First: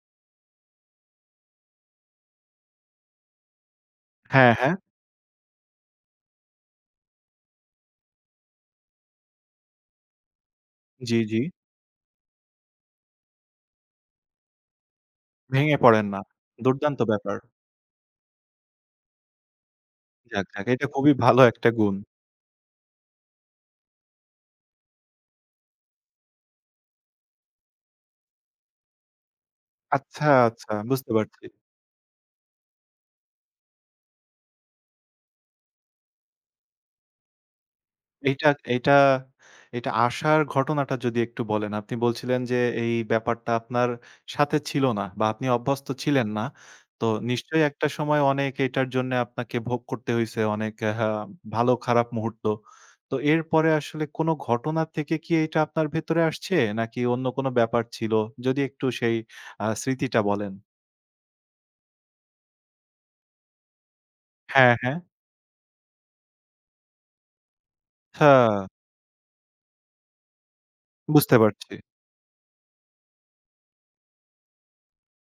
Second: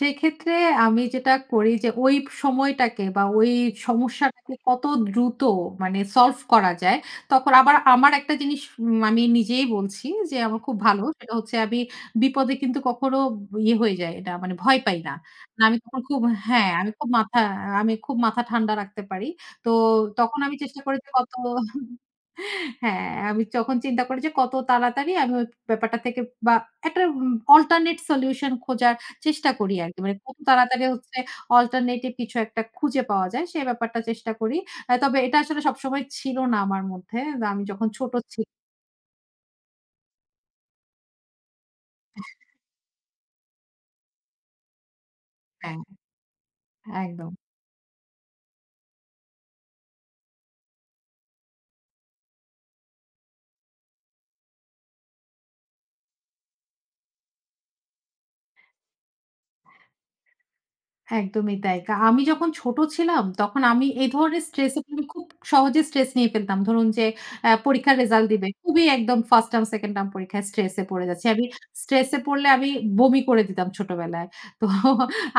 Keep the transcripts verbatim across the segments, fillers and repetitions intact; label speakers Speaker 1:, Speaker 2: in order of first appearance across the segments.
Speaker 1: সেক্ষেত্রে আমি যেটা করি যে ওই ব সময়টাকে বা ওই
Speaker 2: হ্যাঁ,
Speaker 1: সমস্যাটাকে
Speaker 2: হ্যাঁ।
Speaker 1: কত দ্রুত মানে, সলভ করা যায়। তখন আবার আমার একটা জিনিস মানি নিজেই বলছি যে, আমার খুব ভালো।
Speaker 2: জ্বি,
Speaker 1: সেটা
Speaker 2: জ্বি।
Speaker 1: হচ্ছে আমি বিপদে কিন্তু কখনো ব ইয়ে হয়ে যাই না, মানে ভয় পাই না। না আমি
Speaker 2: ভেঙে
Speaker 1: কখনো
Speaker 2: পড়েন
Speaker 1: খুব
Speaker 2: না।
Speaker 1: হ্যাঁ, আমি
Speaker 2: দুর্দান্ত
Speaker 1: খুব
Speaker 2: ব্যাপার!
Speaker 1: মাথা আ আমি খুব মাথা ঠান্ডা রাখতে পারি। তো তখন
Speaker 2: যাক,
Speaker 1: আমি
Speaker 2: যাক
Speaker 1: চেষ্টা
Speaker 2: এটা
Speaker 1: করি যে
Speaker 2: খুবই
Speaker 1: কত
Speaker 2: ভালো একটা গুণ।
Speaker 1: হ্যাঁ, আমি চখন চিন্তা করি যে, কত তাড়াতাড়ি আমি ওই ব্যাপারটা থেকে বা একটা উম অল্টারনেট সলিউশন খোঁজার চেষ্টা করি আরকি। মানে
Speaker 2: আচ্ছা,
Speaker 1: কত
Speaker 2: আচ্ছা,
Speaker 1: তাড়াতাড়ি
Speaker 2: বুঝতে
Speaker 1: হচ্ছে
Speaker 2: পারছি।
Speaker 1: অল্টারনেটিভ কিছু একটা খুঁজে পাওয়া যায়? সে ব্যাপারটা চেষ্টা করি। আ তবে এটা আসলে সবসময় ছিল না আমার মধ্যে। আমি যখন ছোট ছি
Speaker 2: এইটা, এইটা, এইটা আশার ঘটনাটা যদি একটু বলেন? আপনি
Speaker 1: এহ
Speaker 2: বলছিলেন যে, এই ব্যাপারটা আপনার সাথে ছিল না বা আপনি
Speaker 1: হ্যা।
Speaker 2: অভ্যস্ত ছিলেন না। তো
Speaker 1: একদম।
Speaker 2: নিশ্চয় একটা সময় অনেক এটার জন্যে আপনাকে ভোগ করতে হইছে অনেক, আ ভালো-খারাপ মুহূর্ত। তো এরপরে আসলে কোনো ঘটনা থেকে কি এটা আপনার ভেতরে আসছে? নাকি অন্য কোনো ব্যাপার ছিল? যদি একটু সেই আ স্মৃতিটা বলেন?
Speaker 1: একদমই তাই। কা আমি যখন ছোট ছিলাম, তখন আমি এই ধরনের
Speaker 2: হ্যাঁ,
Speaker 1: স্ট্রেসে,
Speaker 2: হ্যাঁ।
Speaker 1: আমি খুব সহজে স্ট্রেস নিয়ে ফেলতাম। ধরুন যে আ পরীক্ষার রেজাল্ট দিবে।
Speaker 2: হ্যাঁ।
Speaker 1: খুবই একদম First টার্ম, Second টার্ম পরীক্ষায় স্ট্রেস এ পড়ে যাচ্ছি।
Speaker 2: বুঝতে
Speaker 1: আমি
Speaker 2: পারছি।
Speaker 1: স্ট্রেসে পড়লে আমি বমি করে দিতাম ছোটবেলায়। তো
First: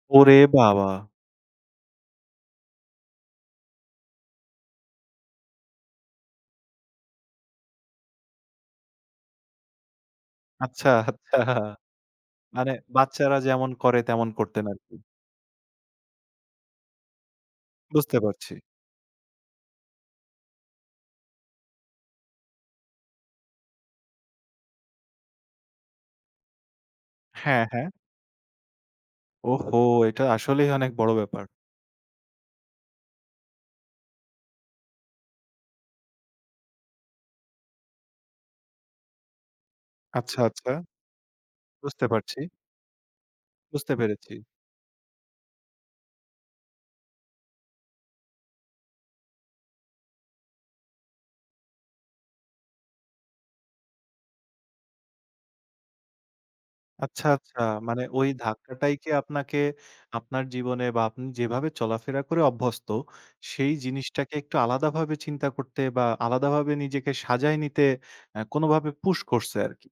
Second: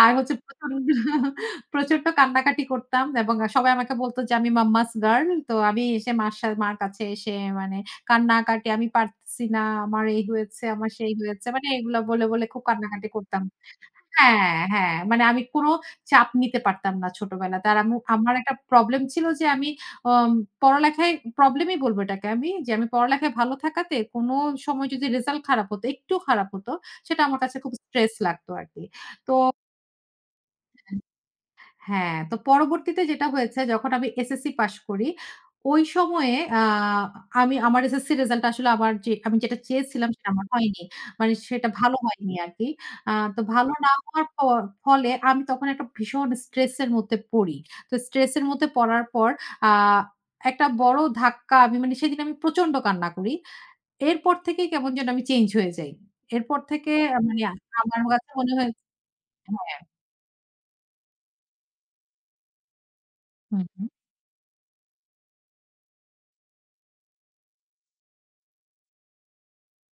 Speaker 1: আর হচ্ছে
Speaker 2: ওরে
Speaker 1: প্রচন্ড,
Speaker 2: বাবা!
Speaker 1: প্রচন্ড কান্নাকাটি করতাম। এবং এ সবাই আমাকে বলত যে, আমি মাম্মাস গার্ল। তো আমি এসে মার সা মার কাছে এসে মানে কান্নাকাটি, "আমি পারতেসি না। আমার এই হয়েছে,
Speaker 2: আচ্ছা,
Speaker 1: আমার সেই
Speaker 2: আচ্ছা।
Speaker 1: হয়েছে।" মানে এগুলো বলে, বলে খুব
Speaker 2: মানে
Speaker 1: কান্নাকাটি
Speaker 2: বাচ্চারা
Speaker 1: করতাম
Speaker 2: যেমন করে তেমন
Speaker 1: হ্যাঁ,
Speaker 2: করতেন আরকি।
Speaker 1: হ্যাঁ। মানে আমি কোনো চাপ নিতে পারতাম না ছোটবেলাতে। আর আম্মু,
Speaker 2: বুঝতে
Speaker 1: আমার একটা
Speaker 2: পারছি।
Speaker 1: প্রবলেম ছিল যে, আমি অম পড়ালেখায়, প্রবলেমই বলবো এটাকে আমি যে, আমি পড়ালেখায় ভালো থাকাতে কোনো সময় যদি রিসাল্ট খারাপ হত, একটু খারাপ হত, সেটা আমার কাছে
Speaker 2: হ্যাঁ,
Speaker 1: খুব
Speaker 2: হ্যাঁ।
Speaker 1: স্ট্রেস লাগতো আরকি। তো
Speaker 2: ওহো! এইটা আসলেই
Speaker 1: এহ
Speaker 2: অনেক বড় ব্যাপার।
Speaker 1: হ্যাঁ, তো পরবর্তীতে যেটা হয়েছে যখন আমি SSC পাস করি, ওই সময়ে আ আমি আমার SSC এর রিসাল্টটা আসলে আমার যে, আমি যেটা চেয়েছিলাম সেটা
Speaker 2: আচ্ছা,
Speaker 1: আমার
Speaker 2: আচ্ছা।
Speaker 1: হয়নি। মানে সেটা ভালো
Speaker 2: বুঝতে
Speaker 1: হয়নি
Speaker 2: পারছি।
Speaker 1: আরকি। আ তো ভালো না
Speaker 2: বুঝতে
Speaker 1: হওয়ার
Speaker 2: পেরেছি।
Speaker 1: পর, ফলে আমি তখন একটা ভীষণ স্ট্রেস এর মধ্যে পড়ি। তো স্ট্রেস এর মধ্যে পড়ার পর, আ একটা বড় ধাক্কা আমি মানে, সেদিন আমি প্রচন্ড কান্না করি। এরপর থেকেই কেমন যেন আমি চেঞ্জ হয়ে যাই। এরপর থেকে এ
Speaker 2: আচ্ছা,
Speaker 1: মানে
Speaker 2: আচ্ছা মানে
Speaker 1: আমার
Speaker 2: ওই
Speaker 1: কাছে মনে হয়
Speaker 2: ধাক্কাটাইকে আপনাকে
Speaker 1: হ্যাঁ।
Speaker 2: আপনার জীবনে বা আপনি যেভাবে চলাফেরা করে অভ্যস্ত,
Speaker 1: হু,
Speaker 2: সেই
Speaker 1: হু।
Speaker 2: জিনিসটাকে একটু আলাদাভাবে চিন্তা করতে বা আলাদাভাবে নিজেকে সাজায় নিতে, আ কোনোভাবে পুশ করছে আরকি।